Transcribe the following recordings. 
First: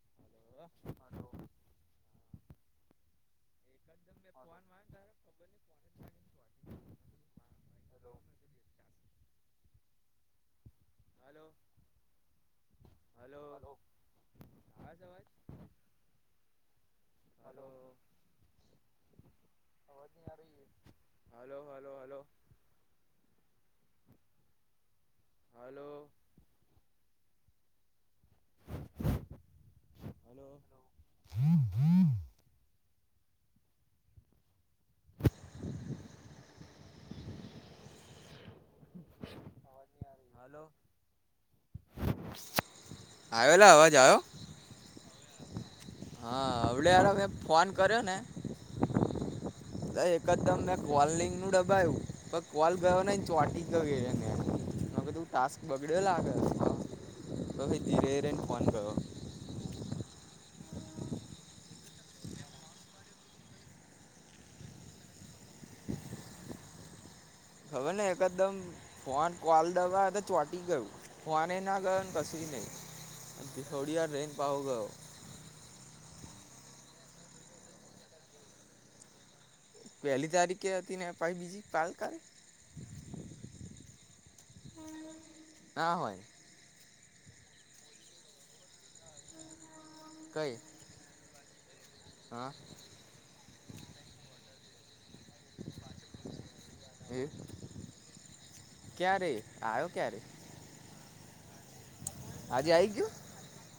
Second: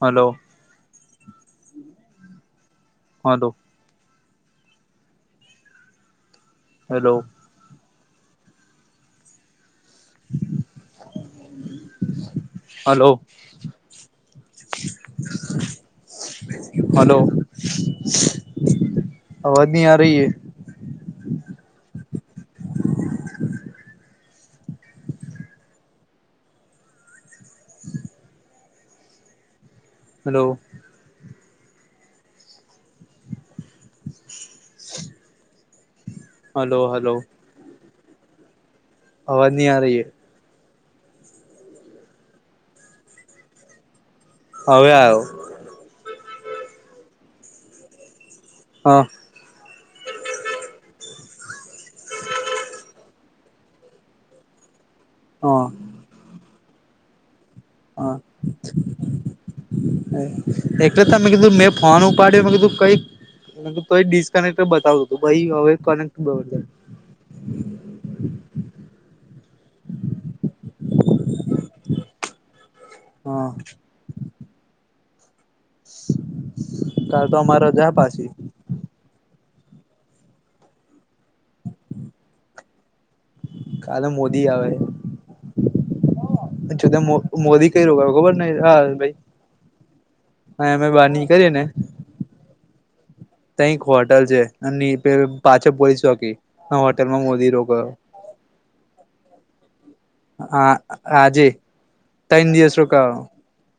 Hello [inaudible] હા તો phone માર્યો તારે ખબર નહી ફોન હલો જ લાગીને ચોટીની માર મારી હલો હલો હલો આવે છે અવાજ [inaudible] હલો અવાજ નહી આ રહી હ hello hello hello hello hello [inaudible] hello hello અવાજ ની આ રહિહેં હલો આવેલા અવાજ આયો હવે આયો હા હવડે હ ફોન કર્યો ને હા [inaudible] તો એકદમ મેં કોલિંગ નુ દબાયું પણ કોલ ગયો નહી ચોટી ગયુ [unintelligible] મે કીધું ટાસ્ક હા બગડયો લાગે તો પછી ધીરે હા રહી ને ફોન ગયો એટલે ત મે કીધું મેં ફોન ઉપાડ્યો મેં કીધું કઈક મે કહ્યું તો એ ડિસકનેક્ટર બતાવ તો હતું પહી હવે કનેક્ટ [unintelligible] હવે ને એકદમ ફોન કોલ દબાવે તો ચોટી ગયું ફોન એ ના ગયો કશું હા નહી [unintelligible] ર્રેન પાહો ગયો કાલ તો અમારા રજા પાછી પેલી તારીખે હતી ને [unintelligible] પાલ કાલ કાલે મોદી આવે ના હોય જો મોદી કઈ રોકયો ખબર ન હા ભાઈ કઈ અમે બાની નીકળી એ ને હા તય એક હોટલ છે અને એ પેલ પાછળ પોલિસ ચોકી એ હોટેલમાં મોદી રોકાયો તે આયો ક્યારે હા આજે તન આજે દિવસ આવી ગયો રોકાવાનો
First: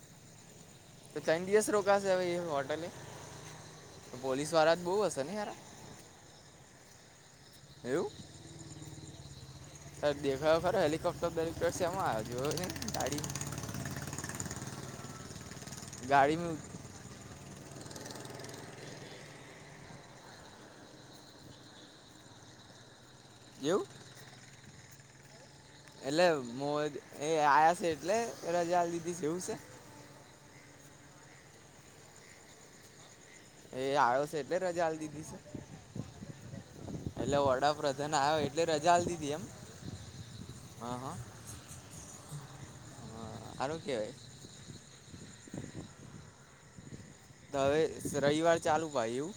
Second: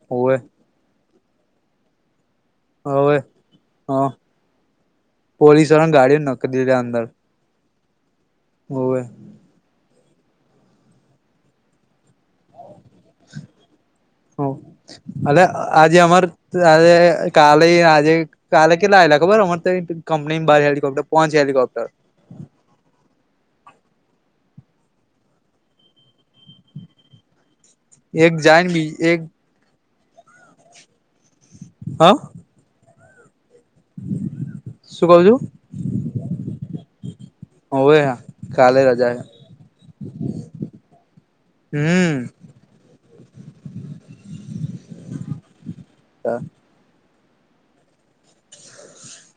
હોવે તો તણ દિવસ રોકાશે હવે એ હોટેલે હવે તો પોલીસ વાળા તો બોહ હશે ને યાર ઘાણ ને ગાડીઓ મા નકકી દીધા અંદર એવું હોવે. તા દેખાયો ખરો હેલિકોપ્ટર દેરેક્ટર સેમાં આયો જોયો કે ગાડી હ અ અને આજે અમાર ગાડીમાં તાને કાલે આજે કાલે કેટલા આયેલા ખબર અમારે ત્ય કંપની માં બહાર હેલિકોપ્ટર પોચ હેલિકોપ્ટર એવું એટલે મો એ આયા છે એટલે એક જાય ને રજા બી લીધી એક છે એવું છે. હા. એ આયો છે એટલે રજા શું કઉ લીધી છે. છું એટલે હોવે વડાપ્રધાન આયો એટલે કાલે રજા આલ હે દીધી એમ હા હા. હમમ હા હારુ કેવાય. હા. તો હવે રવિવાર ચાલુ હોય એવું.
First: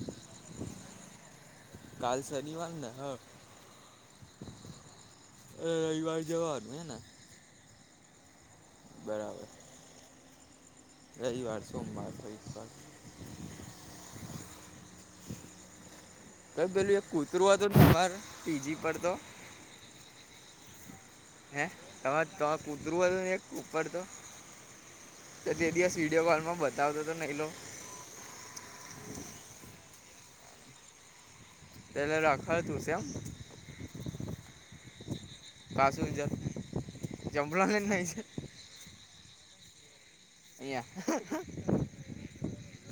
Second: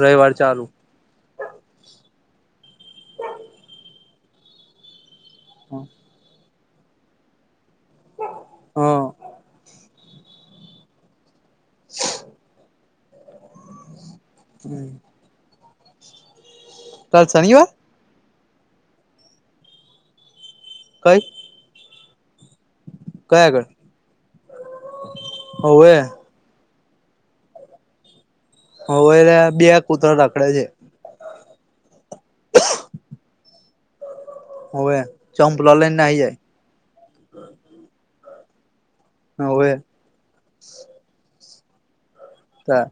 રવિવાર ચાલુ કાલ શનિવાર ને હ અ. રવિવાર જવાનું હે ને [inaudible] બરાબર. રવિવાર, સોમવાર ફરીશવાર હમમ ઓય પેલું એક કાલ કૂતરું શનિવાર હતું [unintelligible] પીજી પર તો કંઈ હે તો તોપ કુતરું હતું ને એક કયા આગળ ઉપર તો તે દિવસ હોવે વિડીયો કોલમાં બ [unintelligible] નય લો હવ આ બે કૂતરા રખડે છે. પેલે રાખડતું છે એમ. હોવે ચપલા લય નાહિ જાય. ચપલા લય નાહિ જાય. હા હોવે. એ યા [inaudible] હા.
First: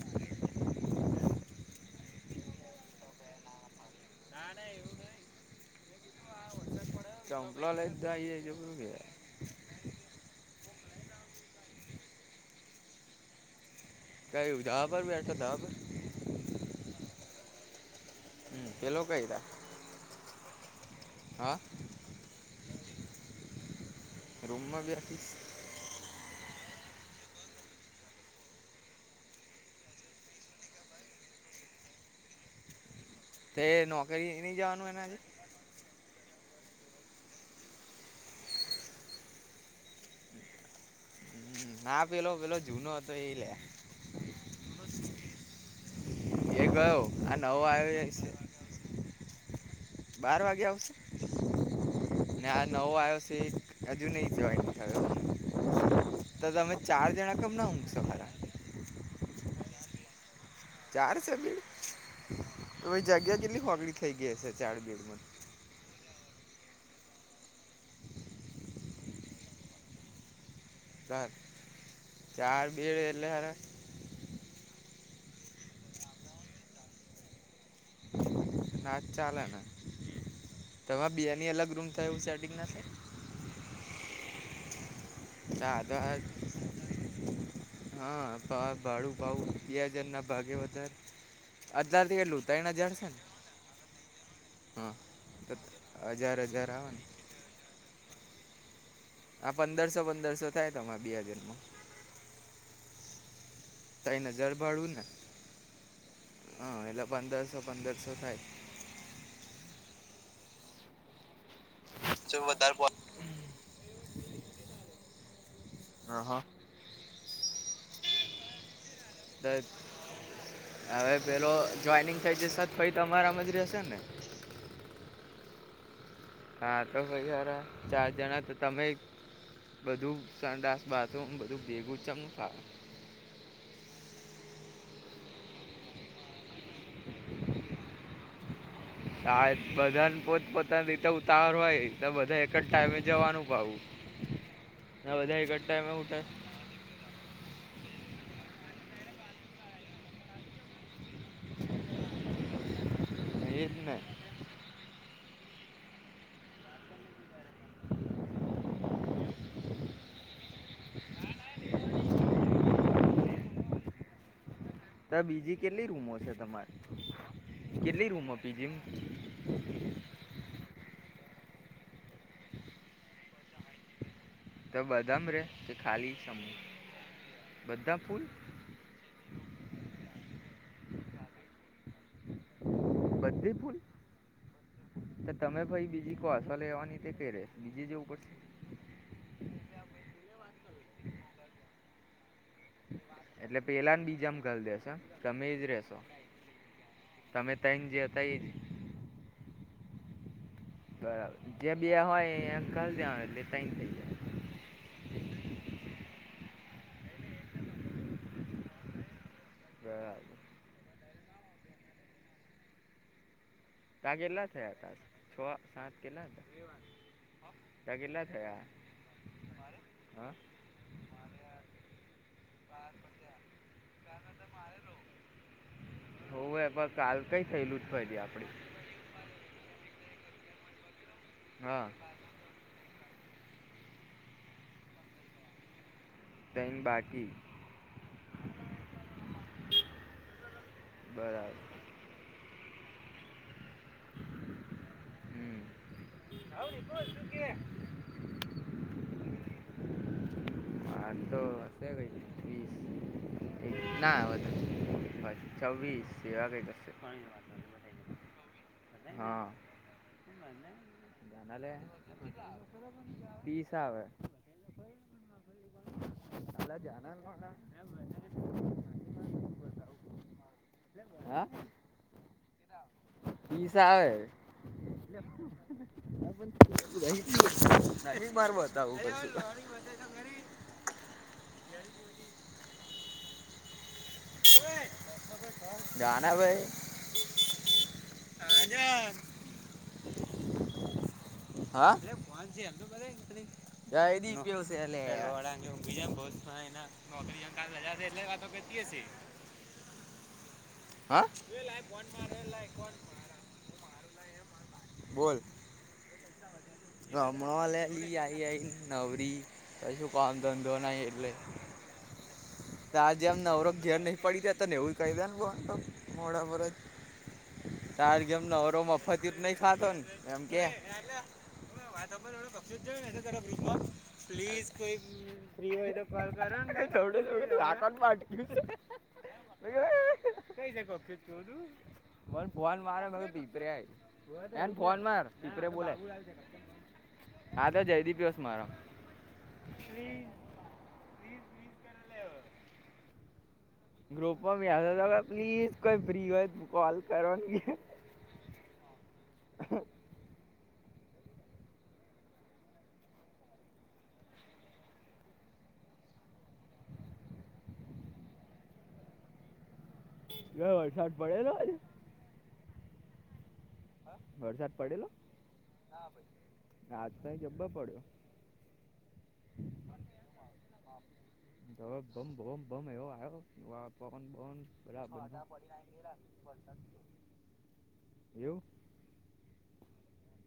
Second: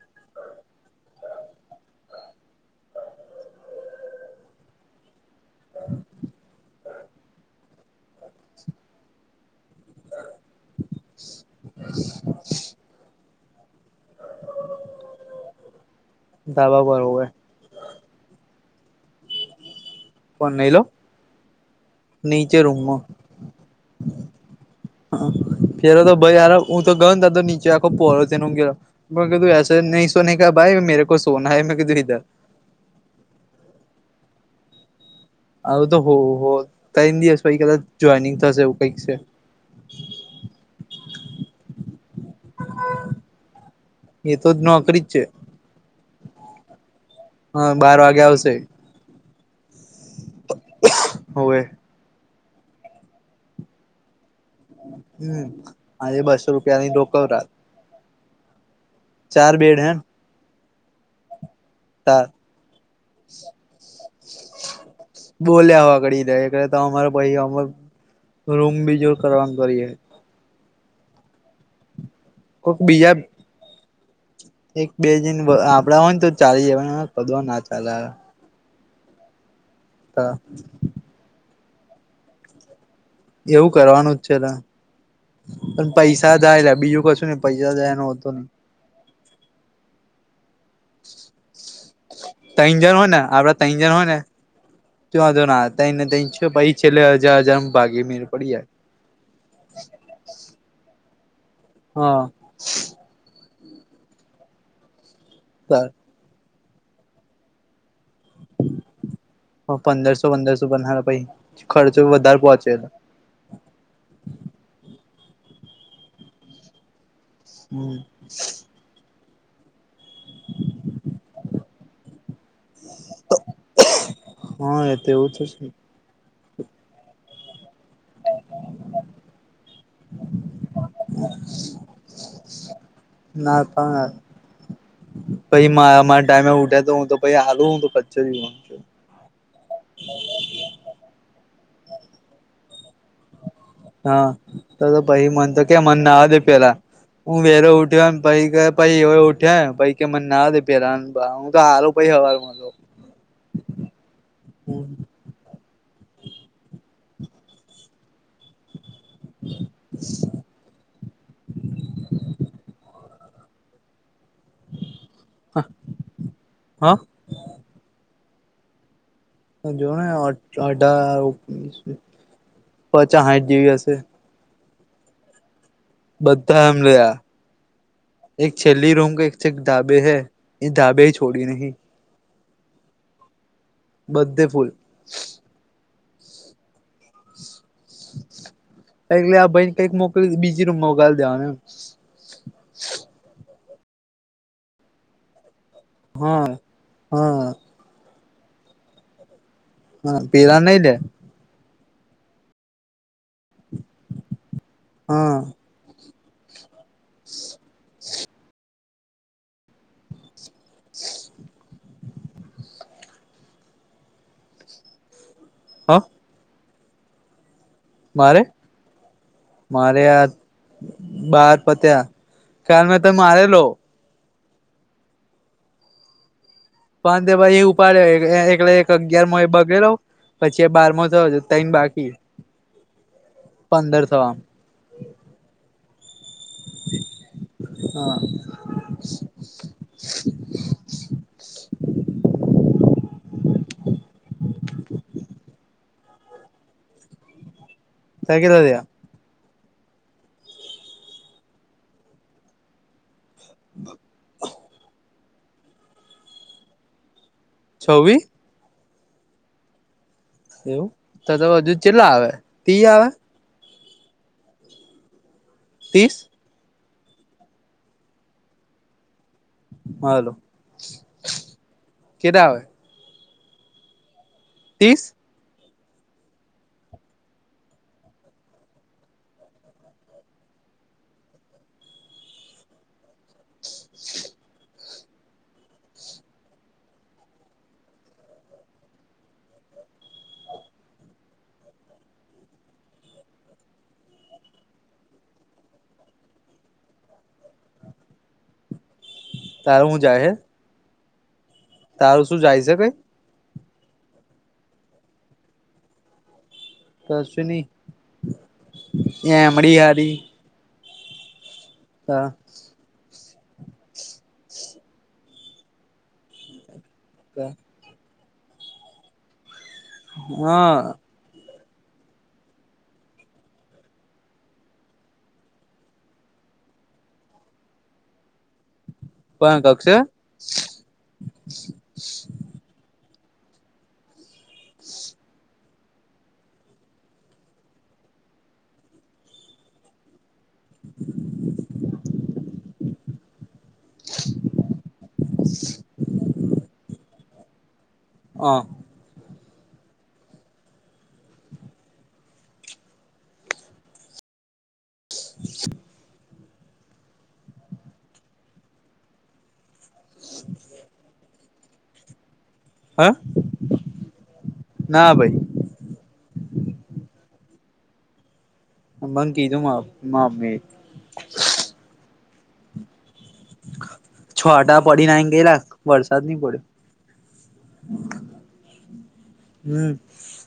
ના ના એવુંં નય આ વરસાદ પડે. [inaudible] કઈ [unintelligible] પર બેઠો ધાબા પર ધાબા પર હોવે હમમ પલો કય રા પણ એલો નીચે રૂમ માં રૂમમાં બેસીશ પેલો તો ભાઈ હારા હું તો ગયો ત તો નીચે આખો પોહળો થય ઊઘેલો. મે કીધું એસે નય સોને કા ભાઈ મેરે કો સોના હે ઈધર તે નોકરી ની જવાનું એને આજે આવું તો હો હો તેય દિવસ પછી કદાચ ટ્રેનિંગ થશે એવું કઈક છે. હમમ ના પેલો પેલો જૂનો હતો એ લા એ તો નોકરી જ છે એ ગયો આ નવો હા આયો બાર વાગે છે. આવશે બાર વાગે આવશે હોવે ને આ નવો આયો છે એ હજુ નઈ થાય. હમ આજે તો બસો તમે રૂપિયાની ચાર જણા રોકવરાત કેમ ના ઊઘશો હારા. ચાર બેડ હૈ ન ચાર સે બેડ. તાર તો એ જગ્યા કેટલી હોકડી થઈ ગઈ હસે ચાર બેડમાં. બોલ્યા આવવાગડી એટલે તો અમારે અહ રૂમ બીજોર કરવાનું કરીએ. ચાર ચાર કોક બેડ બીજા એટલે હારા એક બે દિન આપડા હોય ને તો ચાલી જાય, કધો ના ચાલે. નાજ ચાલેને. તમારા બેની અલગ રૂમ થાય એુંવુ સેટિંગ ના થાય? એવું કરવાનું જ છે લા. પણ થાય પૈસા જાય લા બીજું કશું નઈ, પૈસા જાય એનો વાંધો નઈ. આ ભાડું. ભાવ બે જણના ભાગે વધારે અત્યારથી કેટલું ત્રણ તૈયાંન હજાર જણ છે હોય ને આપડા તૈંજણ હોય ને. હા તો વાંધો ન આવે, તૈયાંન ને તૈયાંન હજાર છ હજાર ભાઈ આવે છેલ્લે ને હજાર હજાર ભાગી મેલ પડી જાય. આ પંદરસો પંદરસો થાય તમારા બે હાજરમાં. હા. તૈયાંન હજાર ભળુંને હા, એટલે પંદરસો પંદરસો થાય. પંદરસો પંદરસો પણ હારા પછીખર્ચો વધારે પહોંચેલો. હ [unintelligible] હમ્મ. દ હવે પેલો જોઈનિંગ થઈ જશે પછી તમારામાં જ રહેશે ને. હા, એતો એવું થશે. હા, તો પછી હારા. ચાર જણા તો તમે બધું સંડાસ બાથરૂમ બધું ભેગું છેમનું ફાવે. ના પા પછી મા મારા ટાઈમએ ઊઠે તો હું તો પછી હાલુ હું [unintelligible] માં સા બધાને પોત પોતાની રીતે ઉતવાર હોય, તો બધા એક જ ટાઈમે જવાનું પાહુ હા, તો તો પછી મને તો કે મને ઉઠે નવા દે પેલા. હું વેલો ઉઠ્યો એમ પછી એ વયો ઉઠ્યો પછી મને કેહ નવા દે પેલા હું તો હારું પછી હવારમાં તો. એ જ ને તો બીજી કેટલી રૂમો છે તમારે, હા કેટલી રૂમો પીજી? જોને અઢાર ઓગણીસ, પચાસ હાઈટ જેવી હશે. તો બધામાં રે કે ખાલી છે અમુક, બધા બધા ફૂલ? ચલ્લી રૂમ કે એક એક ધાબે છે, એ ધાબે છોડી નહીં. બધી પૂરી? બધે ફૂલ. તો તમે ભાઈ બીજી કોઈ અસો લેવાની તે ક રે બીજી જેવું પડશે? એટલે આ ભાઈને કઈક મોકલી, બીજી રૂમમાં ઘાલી દેવાનું એમ એટલે પેલા ને બીજામાં ઘાલી દેશે એમ, તમે એજ રેસો. હા, હા. તૈયાંન જે હતા એજ હા, પીરાણઈ લે જે બે હોય એને ઘાલી દેવાનો એટલે તૈયાંન થઈ જાય. હા. જ. [inaudible] તા કેટલા થયા હતા, છ સાત હ કેટલા હતા? તા કેટલા મારે, થયા મારે આ હા બાર પત્યા, કારણ ત મારેલો. હો એ બસ પણ તે ભાઈ એ ઉપાડે એ એ એકલે અગિયારમો એ બગેલો, પછી એ બારમો થયો, તઈણ હા બાકી. પંદર થવા. તઈણ બાકી હા. બરાબર હમ, [unintelligible] કો શું કે? ફેકી દો ત્યા આતો હશે કઈ વીસ. ના વધે ભાઈ, છવ્વીસ એ આવે કશે છવ્વી? હા. એવું, ત તો જાનાલે હજુ ચેટલા આવે? તી આવે? તા આવે ત્રીસ [unintelligible] હલો, કેટા આવે? વીસ આવે ત્રીસ? [unintelligible] માર બતાવું. [inaudible] જાના ભાઈ. હાજા. હા [unintelligible] ડરી ગયો છે એટલે [unintelligible] નોકરી ક હજાર એટલે વાતો કેતી હશે. તારું હું જાહે? હા [unintelligible] જાય છે કઈ બોલ. કશું રામે નહી એલી આઈ આઈ નવરી એમડી [unintelligible] ધંધો નાય એટલે. તા. તા જેમને નવરોખ ઘેર નહ પડી રહ્યા હતા ને એવું કહી દ ને મોડા પર. [inaudible] તાર ગેમ નવરો મફત નઈ ખાતોને એમ કે. એટ વાતર થડું કક્ષું જ જ મે ત ગ્રુપમાં પ્લીઝ કોઈ ફ્રી હોય તો કોલ કરોને [unintelligible] [unintelligible] પણ કક્ષે કઈ છે ઓફિસ મને ફોન મારે [unintelligible] ફોન માર. તિતરે બોલાય હા તો જયદીપીવસ મારો [inaudible] ગ્રુપમાં મે આ પ્લીઝ કોઈ ફ્રી હોય કોલ કરોનની હ [inaudible] કયો વરસાદ પડેલો? હા હ વરસાદ પડેલો? હા આજ કઈ જબો પડ્યો. અમબંગ કીધું મામ્મી. દ બમ બમ બમ એવ આવ. છટા પડી નાઈ ગયેલા વરસાદ નહી પડ્યો. એવું? હમ.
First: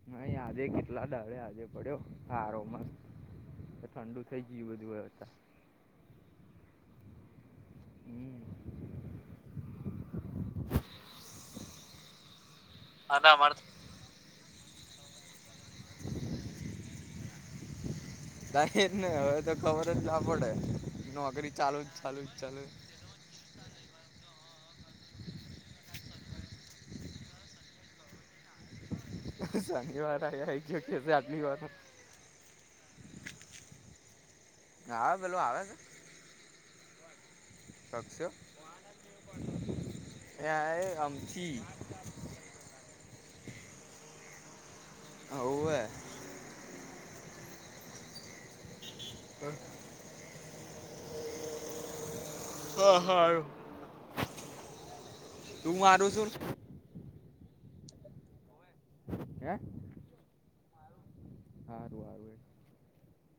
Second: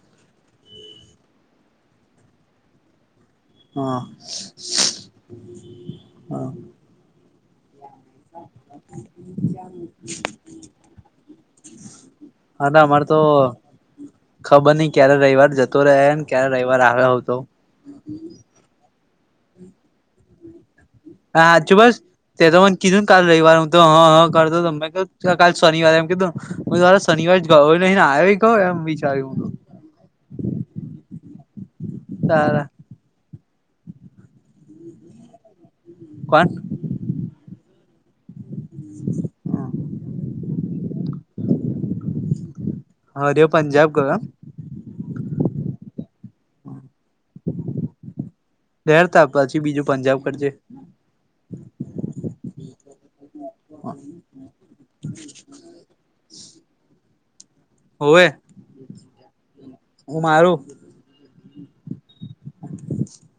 ન આયાજે કેટલા દાળે આજે પડ્યો સારો મ. હા ઠંડુ થઈ ગયું બધું હોય હતા. [inaudible] હા ના અમારે તો અદા માર ખબર નઈ ક્યારે રવિવાર જતો રહ ને ક્યારે રવિવાર આવ્યો હોતો. જાહેર ને હવે તો ખબર જ ના પડે. હા નોકરી હાચું ચાલુ બસ જ ચાલુ જ તે તો ચાલુ. મને કીધું કાલ રવવાર હું તો હા હા કરતો હતો મે ક કાલ શનિવારે એમ કીધું, હુંરા શનિવાર જ નહીને આવી. ક એમ વિચાર્યું. હું શનિવાર આ આ એક જયો કે છે આટની વાર. હા. હા પેલું આવે છે. કોણ? સાસો આમચ [unintelligible] હરે પંજાબ ગયો. ઓ એ. લહેરતા પછી બીજું પંજાબ કરજે. હા હા. હ [inaudible] તું મારું શું હોવે. હે હું મારું. સારું હારું. હ [inaudible]